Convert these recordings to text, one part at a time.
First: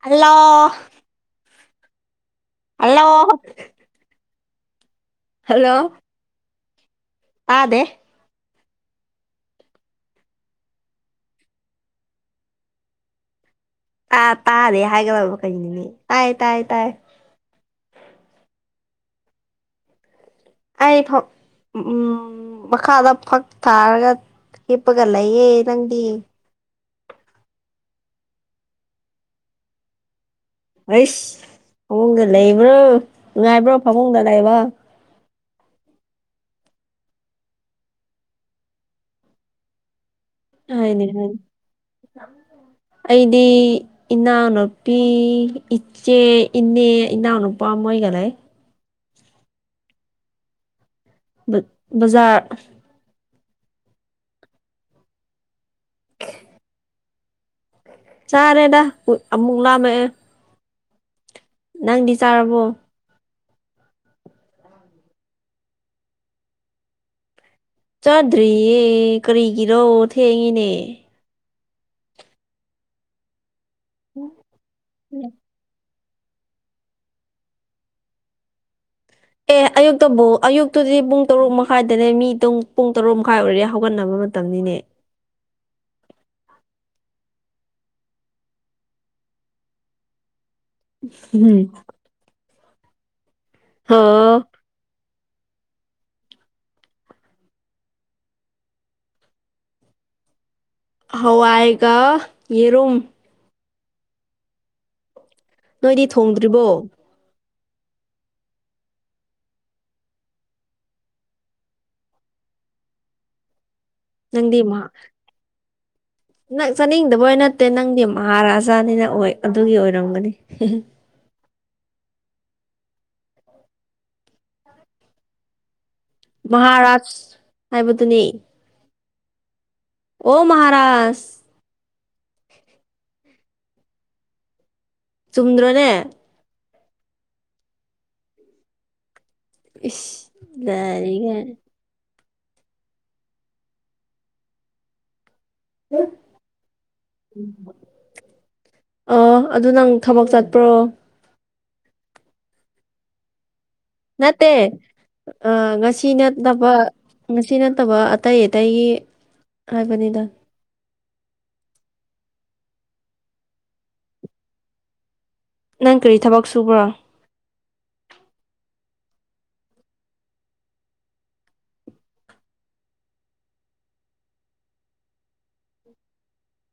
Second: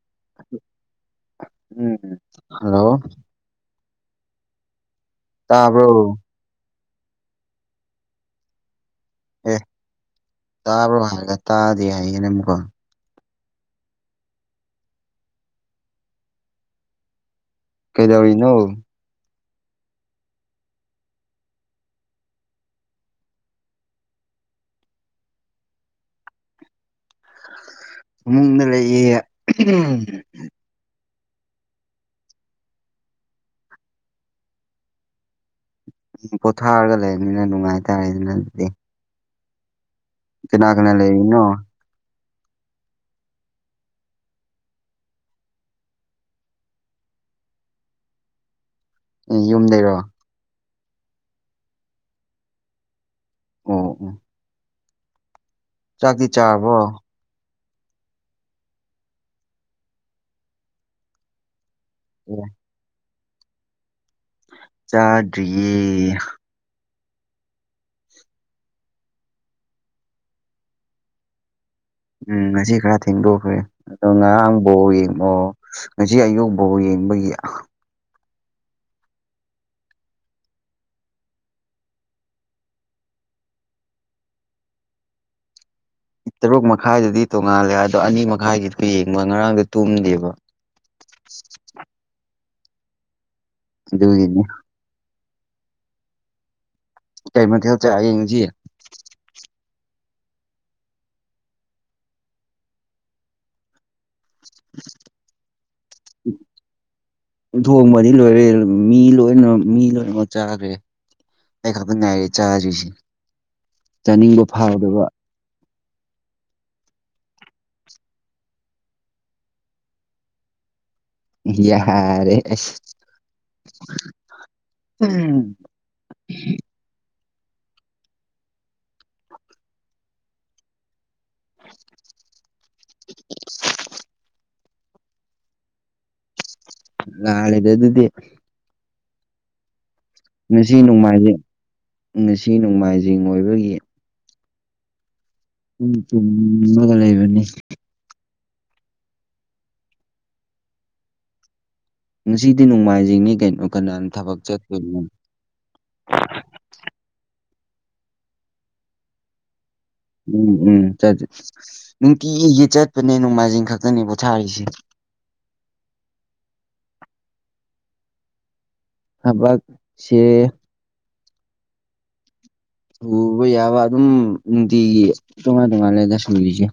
hello um hello ꯇꯕ ꯑꯗꯦ ꯑꯦ ꯇꯥꯕ꯭ꯔꯣ ꯍꯥꯏꯔꯒ ꯇꯥꯗꯤ ꯍꯥꯏꯌꯦꯅ ꯑꯃꯨꯛꯀꯣ ꯇꯥ ꯇꯥꯗꯦ ꯍꯥꯏꯒ ꯂꯕ ꯀꯅꯤꯅꯦ ꯇꯥꯏ ꯇꯥꯏ ꯇꯥꯏ ꯀꯩꯗꯕ ꯅ ꯑꯩ ꯐꯥꯎ ꯃꯈꯥꯗ ꯐꯛ ꯊꯥꯔꯒ ꯍꯤꯞꯄꯒ ꯂꯩꯌꯦ ꯅꯪꯗꯤ ꯏꯃꯨꯡꯗ ꯂꯩꯌꯦ ꯑꯩꯁ ꯐꯃꯨꯡꯗ ꯂꯩꯕ꯭ꯔꯣ ꯅꯨꯡꯉꯥꯏꯕ꯭ꯔꯣ ꯐꯃꯨꯡꯗ ꯂꯩꯕ ꯎꯝ ꯄꯣꯊꯥꯔꯒ ꯂꯩꯕꯅꯤꯅ ꯅꯨꯡꯉꯥꯏꯇꯥꯔꯦꯗꯅ ꯑꯗꯨꯗꯤ ꯀꯅꯥ ꯀꯅꯥ ꯍꯣꯏꯅꯦ ꯍꯣꯏ ꯂꯩꯔꯤꯅꯣ ꯑꯩꯗꯤ ꯏꯅꯥꯎꯅꯨꯄꯤ ꯏꯆꯦ ꯏꯅꯦ ꯏꯅꯥꯎꯅꯨꯄꯥ ꯃꯣꯏꯒ ꯂꯩ ꯑꯦ ꯌꯨꯝꯗꯔꯣ ꯕꯖꯥꯔ ꯑꯣ ꯑꯣ ꯆꯥꯛꯇꯤ ꯆꯔꯕꯣ ꯆꯥꯔꯦꯗ ꯑꯃꯨꯛ ꯂꯥꯝꯃꯛꯌꯦ ꯅꯪꯗꯤ ꯑꯦ ꯆꯥꯔꯕꯣ ꯆꯥꯗ꯭ꯔꯤꯌꯦ ꯆꯥꯗ꯭ꯔꯤꯌꯦ ꯀꯔꯤꯒꯤꯅꯣ ꯊꯦꯡꯉꯦꯅꯦ ꯎꯝ ꯉꯁꯤ ꯈꯔ ꯊꯦꯡꯗꯣꯛꯈ꯭ꯔꯦ ꯑꯗꯣ ꯉꯔꯥꯡ ꯕꯣꯜ ꯌꯦꯡꯕꯔꯣ ꯉꯁꯤ ꯑꯌꯨꯛ ꯕꯣꯜ ꯌꯦꯡꯕꯒꯤ ꯑꯦ ꯑꯌꯨꯛꯇꯕꯨ ꯑꯌꯨꯛꯇꯨꯗꯤ ꯄꯨꯡ ꯇꯔꯨꯛ ꯃꯈꯥꯏꯗꯅꯦ ꯃꯤ ꯇꯨꯝ ꯄꯨꯡ ꯇꯔꯨꯛ ꯃꯈꯥꯏ ꯑꯣꯏꯔꯦ ꯍꯧꯒꯠꯅꯕ ꯃꯇꯝꯅꯤꯅꯦ ꯇꯔꯨꯛ ꯃꯈꯥꯏꯗꯨꯗꯤ ꯇꯣꯡꯉꯥꯜꯂꯦ ꯑꯗꯣ ꯑꯅꯤ ꯃꯈꯥꯏꯒꯤꯗꯨ ꯌꯦꯡꯕ ꯉꯔꯥꯡꯗꯤ ꯇꯨꯝꯗꯦꯕ ꯎꯝ ꯑꯗꯨꯒꯤꯅꯤ ꯑꯣ ꯀꯔꯤ ꯃꯊꯦꯜ ꯆꯥꯔꯦ ꯉꯁꯤ ꯍꯋꯥꯏꯒ ꯌꯦꯔꯨꯝ [unintelligible] ꯅꯣꯏꯗꯤ ꯊꯣꯡꯗ꯭ꯔꯤꯕꯣ ꯊꯣꯡꯕꯗꯤ ꯂꯣꯏꯔꯦ ꯃꯤ ꯂꯣꯏꯅꯃꯛ ꯃꯤ ꯂꯣꯏꯅꯃꯛ ꯆꯥꯈ꯭ꯔꯦ ꯑꯩ ꯈꯛꯇ ꯉꯥꯏꯔꯦ ꯆꯥꯗ꯭ꯔꯤꯁꯦ ꯆꯥꯅꯤꯡꯕ ꯅꯪꯗꯤ ꯃꯍꯥ ꯐꯥꯎꯗꯕ ꯅꯪ ꯆꯥꯅꯤꯡꯗꯕꯩ ꯅꯠꯇꯦ ꯅꯪꯗꯤ ꯃꯍꯥꯔꯥꯖꯥꯅꯤꯅ ꯑꯣꯏ ꯑꯗꯨꯒꯤ ꯑꯣꯏꯔꯝꯒꯅꯤ ꯌꯥꯔꯦ ꯑꯁ ꯎꯝ ꯃꯍꯥꯔꯥꯥꯁ ꯍꯥꯏꯕꯗꯨꯗꯤ ꯑꯣ ꯃꯍꯥꯔꯥꯖ [unintelligible] ꯆꯨꯝꯗ꯭ꯔꯣꯅꯦ ꯂꯥꯜꯂꯦꯗ ꯑꯗꯨꯗꯤ ꯏꯁ ꯉꯁꯤ ꯂꯥꯏꯔꯤꯒ ꯅꯣꯡꯃꯥꯏꯖꯤꯡ ꯉꯁꯤ ꯅꯣꯡꯃꯥꯏꯖꯤꯡ ꯑꯣꯏꯕꯒꯤ ꯇꯨꯝꯃꯒ ꯂꯩꯕꯅꯤ ꯑꯣ ꯑꯗꯨ ꯅꯪ ꯊꯕꯛ ꯆꯠꯄ꯭ꯔꯣ ꯉꯁꯤꯗꯤ ꯅꯣꯡꯃꯥꯏꯖꯤꯡꯅꯤ ꯀꯩꯅꯣ ꯀꯅꯥ ꯊꯕꯛ ꯅꯠꯇꯦ ꯆꯠꯇꯧꯔꯤꯅꯣ ꯉꯁꯤ ꯅꯠꯇꯕ ꯉꯁꯤ ꯅꯠꯇꯕ ꯑꯇꯩ ꯑꯇꯩꯒꯤ ꯍꯥꯏꯕꯅꯤꯗ ꯎꯝ ꯎꯝ ꯆꯠ ꯅꯨꯡꯇꯤꯒꯤꯒꯤ ꯆꯠꯄꯅꯦ ꯅꯣꯡꯃꯥꯏꯖꯤꯡ ꯈꯛꯇꯅꯦ ꯄꯣꯊꯥꯔꯤꯁꯦ ꯅꯪ ꯀꯔꯤ ꯊꯕꯛ ꯁꯨꯕ꯭ꯔꯣ ꯊꯕꯛꯁꯦ ꯁꯨꯕ ꯌꯥꯕ ꯑꯗꯨꯝ ꯅꯨꯡꯇꯤꯒꯤ ꯇꯣꯉꯥꯟ ꯇꯣꯉꯥꯟꯜꯂꯒ ꯁꯨꯔꯤꯁꯦ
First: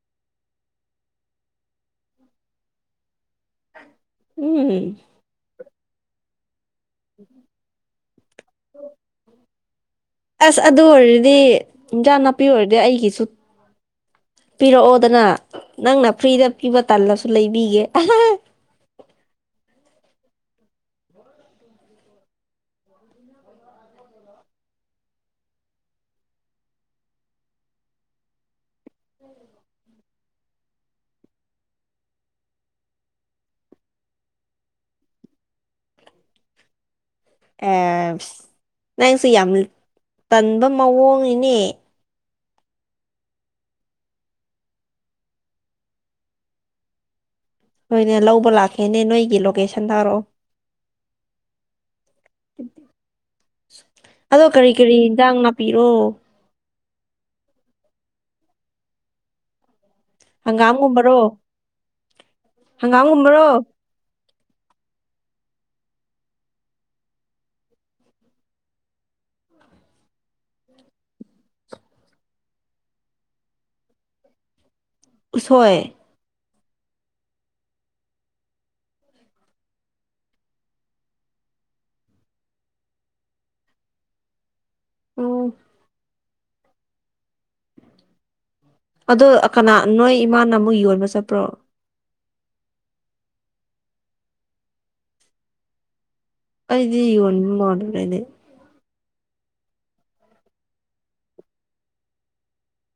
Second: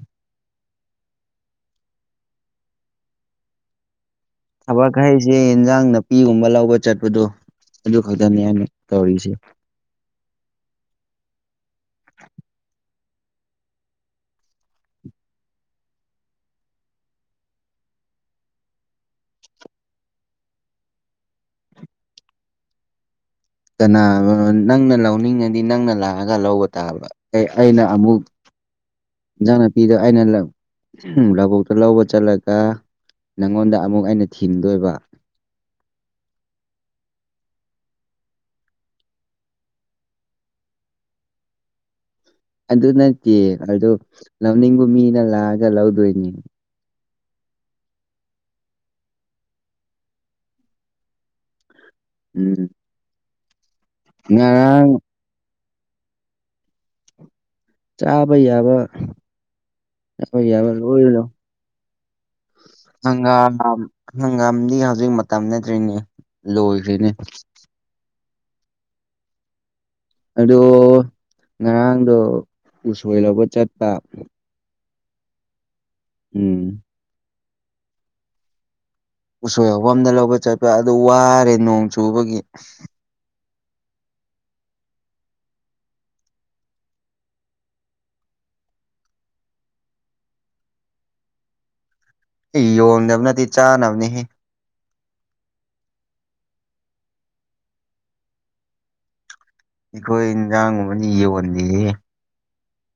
ꯎꯝ ꯊꯕꯛ ꯍꯥꯢꯁꯦ ꯏꯟꯖꯥꯡ ꯅꯥꯄꯤꯒꯨꯝꯕ ꯂꯧꯕ ꯆꯠꯄꯗꯣ ꯑꯗꯨ ꯈꯛꯇꯅꯦ ꯑꯩꯅ ꯇꯧꯔꯤꯁꯦ ꯑꯁ ꯑꯗꯨ ꯑꯣꯏꯔꯗꯤ ꯏꯟꯖꯥꯡ ꯅꯥꯄꯤ ꯑꯣꯏꯔꯗꯤ ꯑꯩꯒꯤꯁꯨ ꯄꯤꯔꯛꯑꯣꯗꯅ ꯅꯪꯅ ꯐ꯭ꯔꯤꯗ ꯄꯤꯕ ꯇꯜꯂꯁꯨ ꯂꯩꯕꯤꯒꯦ ꯎ [unintelligible] ꯀꯅꯥꯅꯣ ꯅꯪꯅ ꯂꯧꯅꯤꯡꯉꯗꯤ ꯅꯪꯅ ꯂꯥꯛꯑꯒ ꯂꯧꯕ ꯇꯥꯕ ꯑꯩꯅ ꯑꯃꯨꯛ ꯅꯪꯅꯄꯤꯗ ꯑꯩꯅ ꯂꯧꯕꯨꯛꯇ ꯂꯧꯕ ꯆꯠꯂꯒ ꯅꯉꯣꯟꯗ ꯑꯃꯨꯛ ꯑꯩꯅ ꯊꯤꯡꯗꯣꯏꯕ ꯅꯪꯁꯦ ꯌꯥꯝ ꯇꯟꯕ ꯃꯑꯣꯡꯅꯤꯅꯦ ꯑꯗꯨ ꯅꯠꯇꯦ ꯑꯗꯨ ꯂꯧꯅꯤꯡꯕ ꯃꯤꯅ ꯂꯥꯛꯑꯒ ꯂꯧꯗꯣꯏꯅꯤ ꯅꯣꯏꯅꯦ ꯂꯧꯕ ꯂꯥꯛꯀꯦꯅꯦ ꯅꯣꯏꯒꯤ ꯂꯣꯀꯦꯁꯟ ꯊꯥꯔꯛꯑꯣ ꯎꯝ ꯑꯗꯣ ꯀꯔꯤ ꯉꯔꯥꯡ ꯀꯔꯤ ꯌꯦꯟꯁꯥꯡ ꯅꯥꯄꯤꯔꯣ ꯆꯥꯕ ꯌꯥꯕ ꯆꯥꯕ ꯌꯥꯕ ꯍꯪꯒꯥꯝꯒꯨꯝꯕꯔꯣ ꯂꯣꯏꯅꯥ ꯍꯪꯒꯥꯝꯒꯨꯝꯕꯔꯣ ꯍꯪꯒꯥꯝ ꯍꯪꯒꯥꯝꯗꯤ ꯍꯧꯖꯤꯛ ꯃꯇꯝ ꯅꯠꯇ꯭ꯔꯤꯅꯦ ꯂꯣꯏꯈ꯭ꯔꯤꯅꯦ ꯑꯗꯣ ꯉꯔꯥꯡꯗꯣ ꯎꯁꯣꯏ ꯂꯧꯕ ꯆꯠꯄ ꯎꯁꯣꯏ ꯎꯝ ꯎꯁꯣꯏ ꯑꯄ ꯑꯃꯗ ꯂꯧꯕ ꯆꯠꯄ ꯑꯗꯨ ꯋꯥꯔꯦ ꯅꯣꯡ ꯆꯨꯕꯒꯤ ꯎꯝ ꯑꯗꯣ ꯀꯅꯥ ꯅꯣꯏ ꯏꯃꯥꯅ ꯑꯃꯨꯛ ꯌꯣꯟꯕ ꯆꯠꯄ꯭ꯔꯣ ꯌꯣꯟꯗꯕ ꯅꯠꯇꯦ ꯆꯥꯅꯕꯅꯤꯍꯦ ꯑꯩꯗꯤ ꯌꯣꯟꯕ ꯃꯥꯟꯂꯩꯗꯤ ꯑꯩꯈꯣꯏ ꯏꯟꯖꯥꯡꯒꯨꯝꯕꯗꯤ ꯌꯣꯟꯗꯦꯍꯦ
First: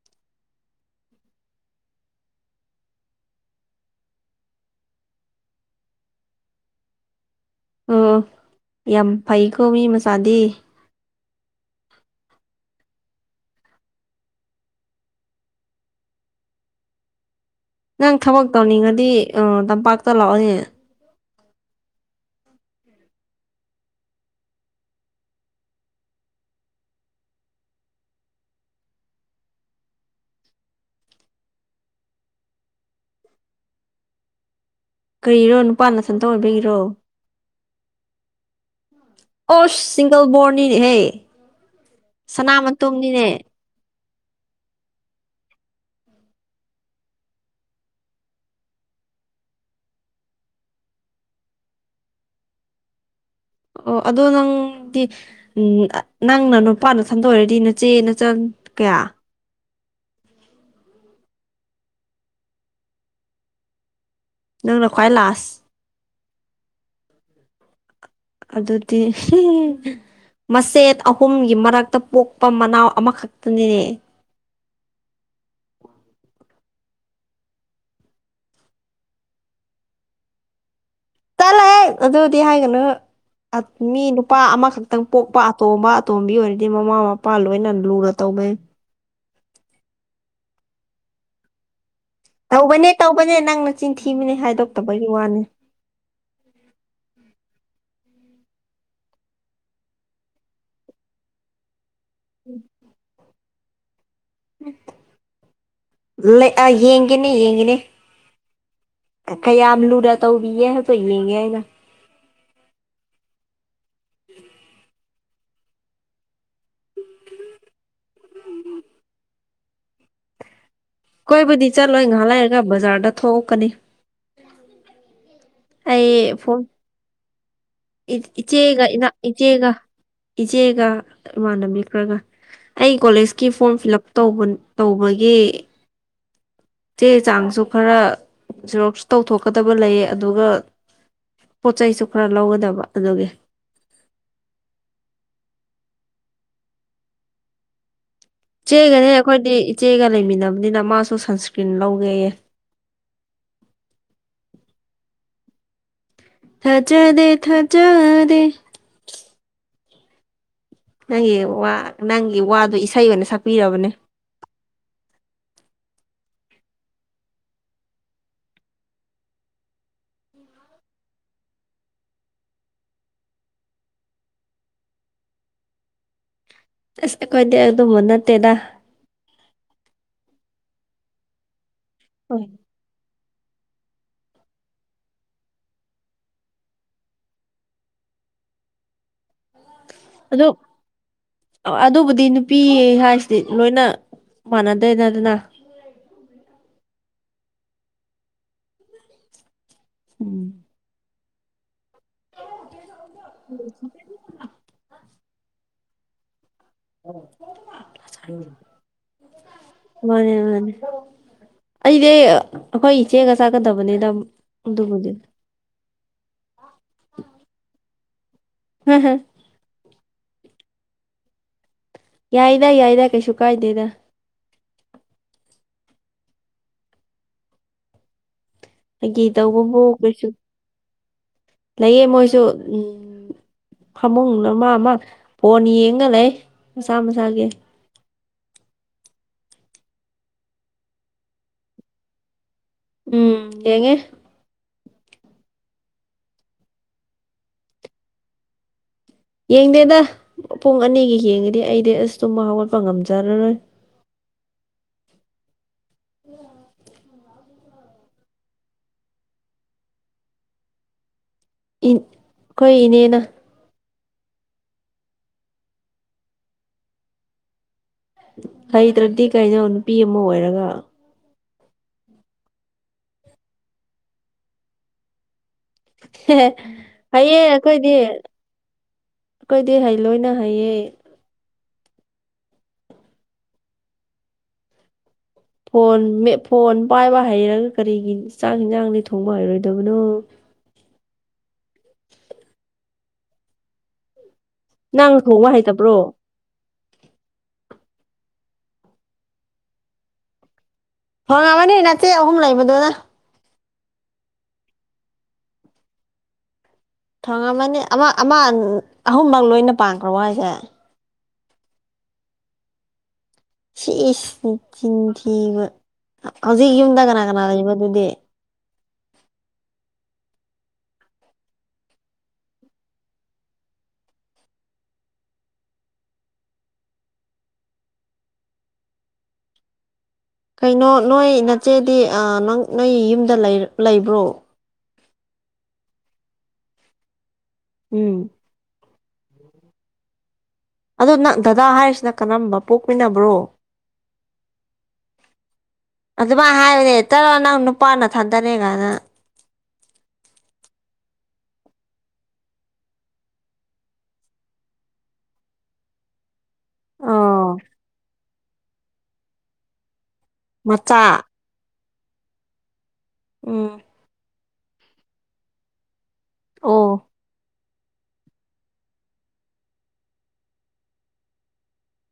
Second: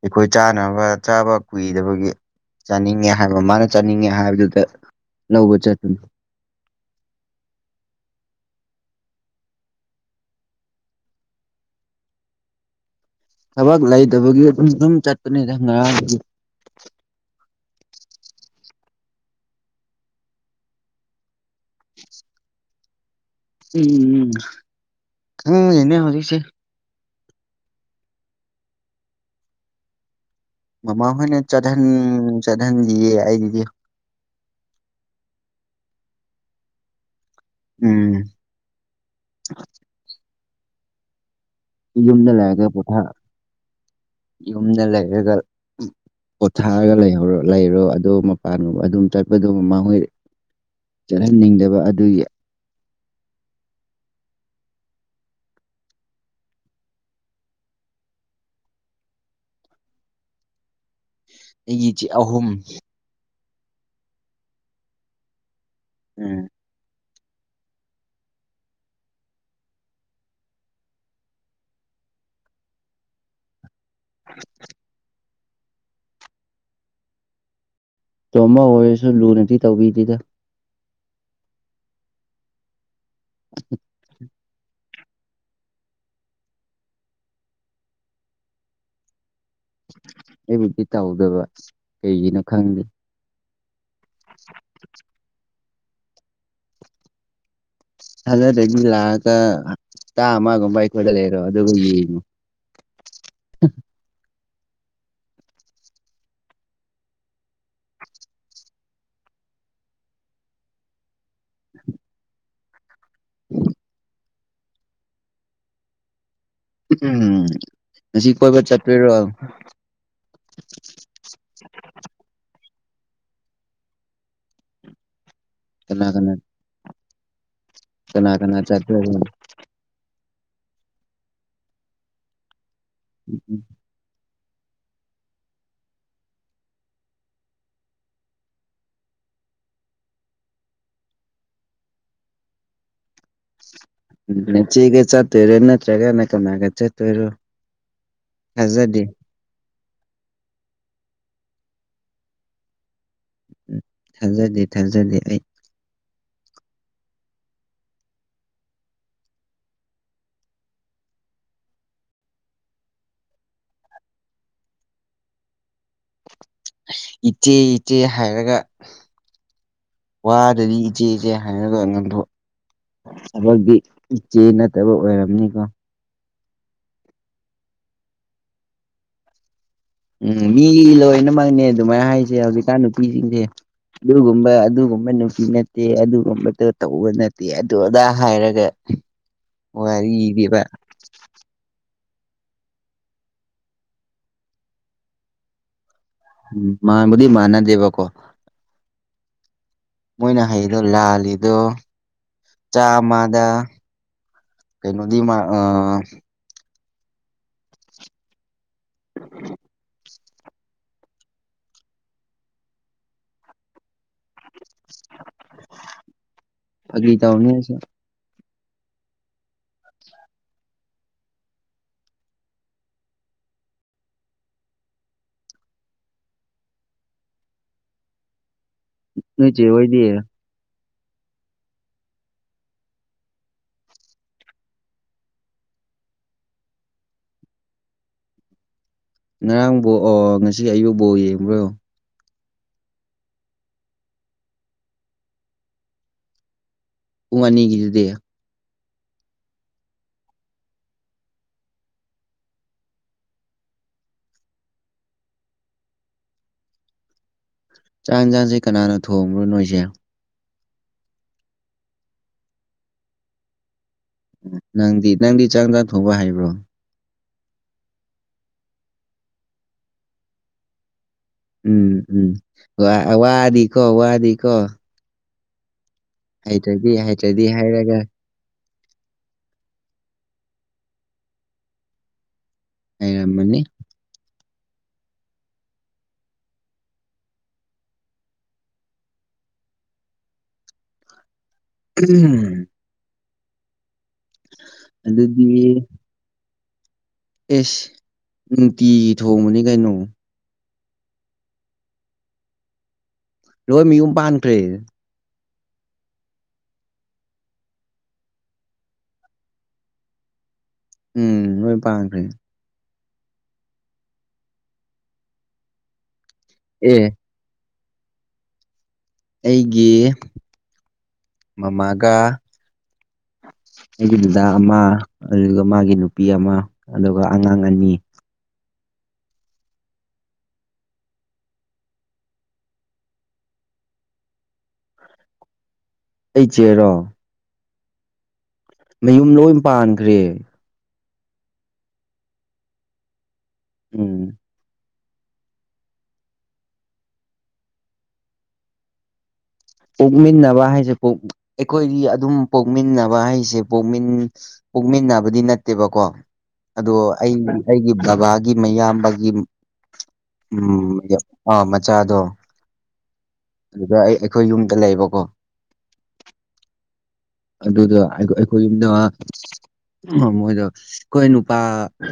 ꯑꯩꯈꯣꯏ ꯆꯥꯅꯕ ꯆꯥꯕ ꯀꯨꯏꯗꯕꯒꯤ ꯆꯥꯅꯤꯡꯉꯦ ꯍꯥꯏꯕ ꯃꯥꯅ ꯆꯥꯅꯤꯡꯉꯦ ꯍꯥꯏꯕꯗꯨꯗ ꯂꯧꯕ ꯆꯠꯇꯅꯦ ꯑꯣ ꯌꯥꯝ ꯐꯩꯀꯣ ꯃꯤ ꯃꯆꯥꯗꯤ ꯊꯕꯛ ꯂꯩꯇꯕꯒꯤ ꯑꯗꯨꯝ ꯑꯗꯨꯝ ꯆꯠꯄꯅꯦ ꯉꯔꯥꯡꯗꯒꯤ ꯅꯪ ꯊꯕꯛ ꯇꯧꯅꯤꯡꯉꯗꯤ ꯇꯝꯄꯥꯛꯇ ꯂꯥꯛꯑꯣꯅꯦ [unintelligible] ꯎꯝ ꯎꯝ ꯈꯪꯗꯦꯅꯦ ꯍꯧꯖꯤꯛꯁꯦ ꯃꯃꯥ ꯍꯣꯏꯅ ꯆꯠꯍꯟ ꯆꯠꯍꯟꯁꯤꯌꯦ ꯑꯩꯁꯤꯗꯤ ꯀꯔꯤꯔꯣ ꯅꯨꯄꯥꯅ ꯁꯝꯇ ꯑꯣꯏꯕꯒꯤꯔꯣ ꯎꯝ ꯑꯣꯁ ꯁꯤꯡꯒꯜ ꯕꯣꯔꯟꯅꯤꯅꯦꯍꯦ ꯌꯨꯝꯗ ꯁꯅꯥ ꯂꯩꯔꯒ ꯄꯣꯊꯥ ꯃꯇꯨꯝꯅꯤꯅꯦ ꯌꯨꯝꯗ ꯂꯩꯔꯒ ꯄꯣꯊꯥꯔꯒ ꯂꯩꯍꯧꯔ ꯂꯩꯔꯣ ꯑꯗꯨ ꯃꯄꯥꯟꯒꯕ ꯑꯗꯨꯝ ꯆꯠꯄꯗꯨ ꯃꯥꯡꯍꯣꯏꯔꯦ ꯆꯠꯍꯟꯅꯤꯡꯗꯕ ꯑꯗꯨꯒꯤ ꯑꯣ ꯑꯗꯣ ꯅꯪꯗꯤ ꯎ ꯅꯪꯅ ꯅꯨꯄꯥ ꯅꯊꯟꯗ ꯑꯣꯏꯔꯗꯤ ꯅꯆꯦ ꯅꯆꯟ ꯀꯌꯥ ꯑꯩꯒꯤ ꯏꯆꯦ ꯑꯍꯨꯝ ꯅꯪꯅ ꯈ꯭ꯋꯥꯏ ꯂꯥꯁ ꯎꯝ ꯑꯗꯨꯗꯤ ꯃꯆꯦꯠ ꯑꯍꯨꯝꯒꯤ ꯃꯔꯛꯇ ꯄꯣꯛꯄ ꯃꯅꯥꯎ ꯑꯃꯈꯛꯇꯅꯤꯅꯦ [unintelligible] ꯅꯇꯣꯝꯕ ꯑꯣꯏꯔꯁꯨ ꯂꯨꯅꯗꯤ ꯇꯧꯕꯤꯗꯦꯗ ꯇꯂꯑꯦ ꯑꯗꯨꯗꯤ ꯍꯥꯏꯒꯅꯨ ꯃꯤ ꯅꯨꯄꯥ ꯑꯃꯈꯛ ꯑꯃꯇꯪ ꯄꯣꯛꯄ ꯑꯇꯣꯝꯕ ꯑꯇꯣꯝꯕꯤ ꯑꯣꯏꯔꯗꯤ ꯃꯃꯥ ꯃꯄꯥ ꯂꯣꯏꯅ ꯂꯨꯅ ꯇꯧꯅꯩ ꯑꯩꯕꯨꯗꯤ ꯇꯥꯎꯗꯕ ꯀꯩꯒꯤꯅꯣ ꯈꯪꯗꯦ ꯇꯧꯕꯅꯦ ꯇꯧꯕꯅꯦ ꯅꯪꯅ ꯆꯤꯟꯊꯤꯃꯤꯅꯦ ꯍꯥꯏꯗꯣꯛꯇꯕꯒꯤ ꯋꯥꯅꯦ ꯊꯖꯗꯔꯥꯗꯝ ꯂꯥꯛꯑꯒ ꯍꯞꯇꯥ ꯑꯃꯒꯨꯝꯕ ꯑꯩꯈꯣꯏꯗ ꯂꯩꯔꯣ ꯑꯗꯨꯒ ꯌꯦꯡꯉꯣ [unintelligible] ꯂꯦꯛꯑ ꯌꯦꯡꯒꯦꯅꯦ ꯌꯦꯡꯒꯦꯅꯦ ꯀꯌꯥꯝ ꯂꯨꯔ ꯇꯧꯕꯤꯒꯦ ꯍꯥꯢꯕꯗꯣ ꯌꯦꯡꯒꯦ ꯑꯩꯅ [unintelligible] ꯎꯝ ꯉꯁꯤ ꯀꯣꯏꯕ ꯆꯠꯇꯣꯏꯔꯣ ꯀꯣꯏꯕꯨꯗꯤ ꯆꯠꯂꯣꯏ ꯉꯥꯏꯍ ꯂꯩꯔꯒ ꯕꯖꯥꯔꯗ ꯊꯣꯛꯂꯛꯀꯅꯤ ꯀꯅꯥ ꯀꯅꯥ ꯑꯩ ꯐꯣꯟꯣꯟ ꯏ ꯀꯅꯥ ꯀꯅꯥ ꯏꯆꯦꯒ ꯏ ꯆꯠꯇꯣꯏꯔꯣ ꯏꯆꯦꯒ ꯏꯆꯦꯒ ꯏꯃꯥꯟꯅꯕꯤ ꯈꯔꯒ ꯑꯩ ꯀꯣꯂꯦꯖꯀꯤ ꯐꯣꯔꯝ ꯐꯤꯜ ꯑꯞ ꯇꯧꯕꯒꯤ ꯆꯦ ꯆꯥꯡꯁꯨ ꯈꯔ ꯁꯦꯔꯣꯛꯞꯁꯨ ꯇꯧꯊꯣꯛꯀꯗꯕ ꯂꯩ ꯑꯗꯨꯒ ꯄꯣꯠ ꯆꯩꯁꯨ ꯈꯔ ꯂꯧꯒꯗꯕ ꯑꯗꯨꯒꯤ ꯎꯝ ꯅꯆꯦꯒ ꯆꯠꯇꯣꯏꯔ ꯅꯠꯇ꯭ꯔꯒ ꯀꯅꯥꯒ ꯆꯠꯇꯣꯏꯔꯣ ꯊꯥꯖꯗꯦ ꯏꯆꯦꯒꯅꯦ ꯑꯩꯈꯣꯏꯗꯤ ꯏꯆꯦꯒ ꯂꯩꯃꯤꯟꯅꯕꯅꯤꯅ ꯃꯥꯁꯨ ꯁꯟꯁꯀ꯭ꯔꯤꯟ ꯂꯧꯒꯦꯌꯦ ꯊꯥꯖꯗꯦ ꯊꯥꯖꯗꯦ ꯑꯩ ꯊꯖꯥꯗꯦ ꯊꯖꯥꯗꯦ ꯅꯪꯒꯤ ꯋꯥ ꯅꯪꯒꯤ ꯋꯥꯗꯨ ꯏꯁꯩ ꯑꯣꯏꯅ ꯁꯛꯄꯤꯔꯕꯅꯦ ꯏꯆꯦ ꯏꯆꯦ ꯍꯥꯏꯔꯒ ꯋꯥꯗꯗꯤ ꯏꯆꯦ ꯏꯆꯦ ꯍꯥꯏꯔꯒ ꯉꯥꯡꯊꯣꯛ ꯊꯕꯗꯤ ꯏꯆꯦ ꯅꯠꯇꯕ ꯑꯣꯏꯔꯝꯅꯤꯀꯣ ꯑꯁ ꯑꯩꯈꯣꯏꯗꯤ ꯑꯗꯨꯝꯕ ꯅꯠꯇꯦꯗ ꯎꯝ ꯃꯤ ꯂꯣꯏꯅꯃꯛꯅꯦ ꯑꯗꯨꯃꯥꯏꯅ ꯍꯥꯏꯁꯦ ꯍꯣꯏ ꯍꯧꯖꯤꯛꯀꯥꯟ ꯅꯨꯄꯤꯁꯤꯡꯁꯦ ꯑꯗꯨꯒꯨꯝꯕ ꯑꯗꯨꯒꯨꯝꯕ ꯅꯨꯄꯤ ꯅꯠꯇꯦ ꯑꯗꯨꯒꯨꯝꯕꯗꯣ ꯇꯧꯕ ꯅꯠꯇꯦ ꯑꯗꯨ ꯑꯗꯥ ꯍꯥꯏꯔꯒ [inaudible] ꯑꯗꯣ ꯋꯥꯔꯤꯗꯤꯕ ꯑꯗꯨꯕꯨꯗꯤ ꯅꯨꯄꯤ ꯍꯥꯏꯁꯤꯗꯤ ꯂꯣꯏꯅ ꯃꯥꯟꯅꯗꯦꯗꯗꯅ ꯃꯥꯕꯨꯗꯤ ꯃꯅꯥꯗꯦꯕ ꯀꯣ ꯃꯣꯏꯅ ꯍꯩꯗꯣ ꯂꯥꯜꯂꯤꯗꯣ ꯆꯥꯃꯗ ꯀꯩꯅꯣꯗꯤ ꯃꯥ ꯑ ꯃꯅꯤ ꯃꯅꯤ ꯑꯩꯗꯤ ꯑꯩꯈꯣꯏ ꯏꯆꯦꯒ ꯆꯥꯛꯀꯗꯕꯅꯤꯗ ꯑꯗꯨꯕꯨꯗꯤ ꯐꯥꯒꯤ ꯇꯥꯎꯅꯤꯗ ꯁꯨꯝ [unintelligible] ꯌꯥꯏꯗ ꯌꯥꯏꯗ ꯀꯩꯁꯨ ꯀꯥꯏꯗꯦꯗ ꯑꯩꯒꯤ ꯅꯣꯏ ꯆꯦ ꯇꯧꯕꯕꯨ ꯍꯣꯏꯗꯤ ꯀꯩꯁꯨ ꯂꯩꯌꯦ ꯃꯣꯏꯁꯨ ꯎꯝ ꯐꯃꯨꯡ ꯑꯃ ꯑꯃ ꯐꯣꯟ ꯌꯦꯡꯉ ꯂꯩ ꯃꯁꯥ ꯃꯁꯥꯒꯤ ꯉꯔꯥꯡꯕ ꯕꯣ ꯉꯁꯤ ꯑꯌꯨꯛ ꯕꯣꯜ ꯌꯦꯡꯕꯔꯣ ꯎꯝ ꯌꯦꯉꯦ ꯄꯨꯡ ꯑꯅꯤꯒꯤꯗꯨꯗꯤ ꯌꯦꯡꯗꯦꯗ ꯄꯨꯡ ꯑꯅꯤꯒꯤ ꯌꯦꯡꯉꯗꯤ ꯑꯩꯗꯤ ꯑꯁ ꯇꯨꯝꯕ ꯍꯧꯒꯠꯄ ꯉꯝꯖꯔꯔꯣꯏ [inaudible] ꯆꯥꯛ ꯌꯦꯟꯖꯥꯡꯁꯦ ꯀꯅꯥꯅ ꯊꯣꯡꯕ꯭ꯔꯣ ꯅꯣꯏꯁꯦ ꯏꯟ ꯑꯩꯈꯣꯏ ꯏꯅꯦꯅ ꯅꯪꯗꯤ ꯅꯪꯗꯤ ꯆꯥꯛ ꯏꯟꯆꯥꯡ ꯊꯣꯡꯕ ꯍꯩꯕ꯭ꯔꯣ ꯍꯩꯇ꯭ꯔꯗꯤ ꯀꯩꯅꯣ ꯅꯨꯄꯤ ꯑꯃ ꯑꯣꯏꯔꯒ ꯎꯝ ꯎꯝ ꯋꯥ ꯋꯥꯅꯤ ꯀꯣ ꯋꯥꯅꯤ ꯀꯣ ꯍꯩꯌꯦ ꯍꯩꯇ꯭ꯔꯗꯤ ꯑꯩꯈꯣꯏꯗꯤ ꯍꯥꯏꯔꯒ ꯑꯩꯈꯣꯏꯗꯤ ꯍꯩ ꯂꯣꯏꯅ ꯍꯩꯌꯦ ꯍꯩꯔꯝꯃꯅꯤ ꯐꯣꯟ ꯃꯦꯠ ꯐꯣꯟ ꯄꯥꯏꯕ ꯍꯩꯔꯒ ꯀꯔꯤꯒꯤ ꯆꯥꯛ ꯏꯟꯁꯥꯡꯗꯤ ꯊꯣꯡꯕ ꯍꯩꯔꯣꯏꯗꯕꯅꯣ ꯎꯝ ꯅꯪ ꯊꯣꯡꯕ ꯍꯩꯇꯕ꯭ꯔꯣ ꯏꯁ ꯅꯨꯡꯇꯤꯒꯤ ꯊꯣꯡꯕꯅꯤ ꯀꯩꯅꯣ ꯊꯣꯡꯉꯝꯃꯅꯤ ꯅꯆꯦ ꯑꯍꯨꯝ ꯂꯩꯕꯗꯨꯅ ꯂꯣꯏ ꯃꯤ ꯌꯨꯝ ꯄꯥꯟꯈ꯭ꯔꯦ ꯊꯣꯡꯉꯝꯃꯅꯤ ꯑꯃ ꯑꯃ ꯑꯍꯨꯝꯃꯛ ꯂꯣꯏꯅ ꯄꯥꯡꯈ꯭ꯔꯕꯣ ꯍꯥꯏꯁꯦ ꯎꯝ ꯂꯣꯏ ꯄꯥꯟꯈ꯭ꯔꯦ ꯁꯤꯁ ꯅꯆꯤꯟ ꯊꯤꯕ ꯍꯧꯖꯤꯛ ꯌꯨꯝꯗ ꯑꯦ ꯀꯅꯥ ꯀꯅꯥ ꯂꯩꯕ ꯑꯗꯨꯗꯤ ꯑꯩꯒꯤ ꯃꯃꯥꯒ ꯑꯩꯒꯤ ꯗꯥꯗꯥ ꯑꯃ ꯑꯗꯨꯒ ꯃꯥꯒꯤ ꯅꯨꯄꯤ ꯑꯃ ꯑꯗꯨꯒ ꯑꯉꯥꯡ ꯑꯅꯤ ꯀꯩꯅꯣ ꯅꯣꯏ ꯅꯆꯦꯗꯤ ꯑ ꯅꯪ ꯅꯣꯏ ꯌꯨꯝꯗ ꯂꯩ ꯂꯩꯕ꯭ꯔꯣ ꯑꯩ ꯆꯦꯔꯣ ꯎꯝ ꯃꯌꯨꯝ ꯂꯣꯏ ꯄꯥꯟꯈ꯭ꯔꯦ ꯑꯗꯣ ꯅꯪ ꯗꯗꯥ ꯍꯥꯏꯔꯤꯁꯤꯅ ꯀꯔꯝꯕ ꯄꯣꯛꯃꯤꯟꯅꯕ꯭ꯔꯣ ꯎꯝ ꯑꯗꯨꯃꯥꯏꯅ ꯍꯥꯏꯕꯅꯦ ꯍꯦꯛꯇ ꯅꯪ ꯅꯨꯄꯥ ꯅꯊꯥꯗꯔ ꯀꯥꯏꯅ ꯄꯣꯛꯃꯤꯟꯅꯕ ꯍꯥꯏꯁꯦ ꯑꯩꯈꯣꯏꯗꯤ ꯑꯗꯨꯝ ꯄꯣꯛꯃꯤꯟꯅꯕ ꯍꯥꯏꯁꯦ ꯄꯣꯛꯃꯤꯟ ꯄꯣꯛꯃꯤꯟꯅꯕꯗꯤ ꯅꯠꯇꯦꯕꯀꯣ ꯑꯗꯣ ꯑꯩ ꯑꯣ ꯑꯩꯒꯤ ꯕꯕꯥꯒꯤ ꯃꯌꯥꯝꯕꯒꯤ ꯎ ꯃꯆꯥ ꯑꯥ ꯃꯆꯥꯗꯣ ꯎꯝ ꯑꯗꯨꯗ ꯑꯩ ꯑꯩꯈꯣꯏ ꯌꯨꯝꯗ ꯂꯩꯌꯦꯕꯀꯣ ꯑꯣ ꯑꯗꯨꯗ ꯑꯩꯈꯣꯏꯅ ꯃꯣꯏꯗ ꯑꯩꯈꯣꯏ ꯅꯨꯄꯥ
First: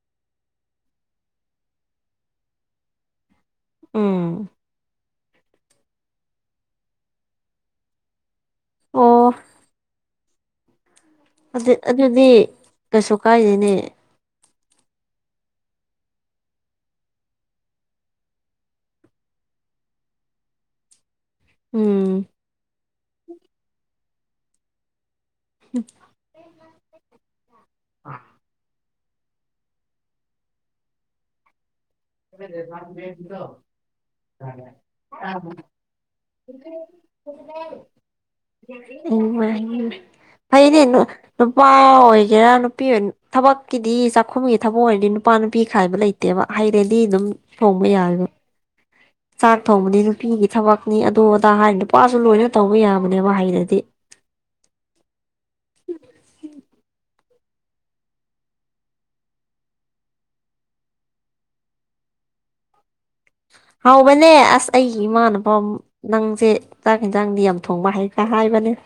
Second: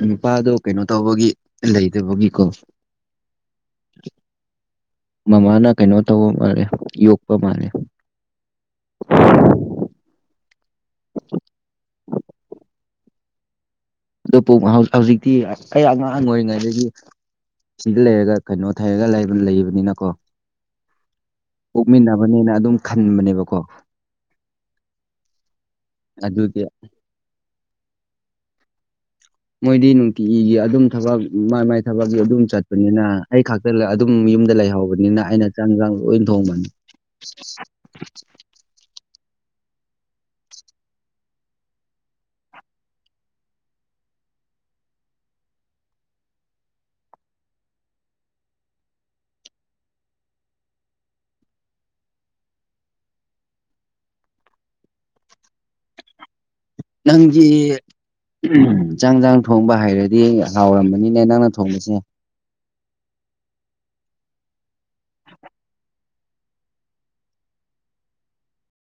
ꯅꯨꯄꯥꯗꯣ ꯀꯩꯅꯣ ꯇꯧꯕꯒꯤ ꯂꯩꯇꯕꯒꯤꯀꯣ ꯎꯝ ꯃꯃꯥꯅ ꯀꯩꯅꯣ ꯇꯧꯕ ꯃꯥꯜꯂꯦ ꯌꯣꯛꯄ ꯃꯥꯜꯂꯦ ꯑꯣ ꯑꯗꯨꯗꯤ ꯀꯩꯁꯨ ꯀꯥꯏꯗꯅꯦ ꯑꯗꯨꯕꯨ ꯍꯧꯖꯤꯛꯇꯤ ꯑꯩ ꯑꯉꯥꯡ ꯑꯣꯏꯔꯤꯉꯩꯗꯒꯤ ꯁꯤꯗ ꯂꯩꯔꯒ ꯀꯩꯅꯣ ꯊꯩꯔꯒ ꯂꯩꯕꯅꯤꯅꯀꯣ ꯎꯝ ꯄꫭꯛꯃꯤꯟꯅꯕꯅꯦꯅ ꯑꯗꯨꯝ ꯈꯟꯕꯅꯦꯕꯀꯣ ꯎꯝ ꯑꯗꯨ ꯑꯗꯨꯗꯤ ꯃꯣꯏꯗꯤ ꯅꯨꯡꯇꯤꯒꯤꯒꯤ ꯑꯗꯨꯝ ꯊꯕꯛ ꯃꯥꯏ ꯃꯥꯏ ꯊꯕꯛꯀꯤ ꯑꯗꯨꯝ ꯆꯠꯄꯅꯤꯅ ꯑꯩ ꯈꯛꯇ ꯑꯗꯨꯝ ꯌꯨꯝꯗ ꯂꯩꯍꯧꯕꯅꯤꯅ ꯑꯩꯅ ꯆꯥꯛ ꯏꯟꯁꯥꯡ ꯂꯣꯏ ꯊꯣꯡꯕꯅꯤ [unintelligible] [unintelligible] ꯎ ꯐꯩꯅꯦ ꯅꯨꯄꯥ ꯑꯣꯏꯒꯦꯔꯥ ꯅꯨꯄꯤ ꯊꯕꯛꯀꯤꯗꯤ ꯆꯥꯛꯈꯨꯝꯒꯤ ꯊꯕꯛ ꯑꯣꯏꯔꯗꯤ ꯅꯨꯄꯥ ꯅꯨꯄꯤ ꯈꯥꯏꯕ ꯂꯩꯇꯦ ꯂꯩꯇꯦꯕ ꯍꯩꯔꯗꯤ ꯑꯗꯨꯝ ꯊꫭꯡꯕ ꯌꯥꯔ ꯆꯥꯛ ꯊꯣꯡꯕꯗꯤ ꯅꯨꯄꯤꯒꯤ ꯊꯕꯛꯅꯤ ꯑꯗꯨ ꯑꯗꯥ ꯍꯥꯏꯗꯤ ꯅꯨꯄꯥꯁꯨ ꯂꯣꯏꯅ ꯇꯧꯕ ꯌꯥꯕꯌꯦꯕ ꯍꯩꯩꯔꯗꯤ ꯅꯪꯒꯤ ꯅꯪꯗꯤ ꯆꯥꯛ ꯏꯟꯁꯥꯡ ꯊꯣꯡꯕ ꯍꯩꯔꯗꯤ ꯍꯥꯎꯔꯝꯕꯅꯤꯅꯦ ꯅꯪꯅ ꯊꯣꯡꯕꯁꯦ ꯍꯥꯎꯕꯅꯦ ꯑꯁ ꯑꯩꯒꯤ ꯏꯃꯥꯅ ꯀꫭ ꯅꯪꯁꯦ ꯆꯥꯛ ꯏꯟꯁꯥꯡꯗꯤ ꯌꯥꯝ ꯊꯣꯡꯕ ꯍꯥꯌꯦ ꯀ ꯍꯥꯏꯕꯅꯦ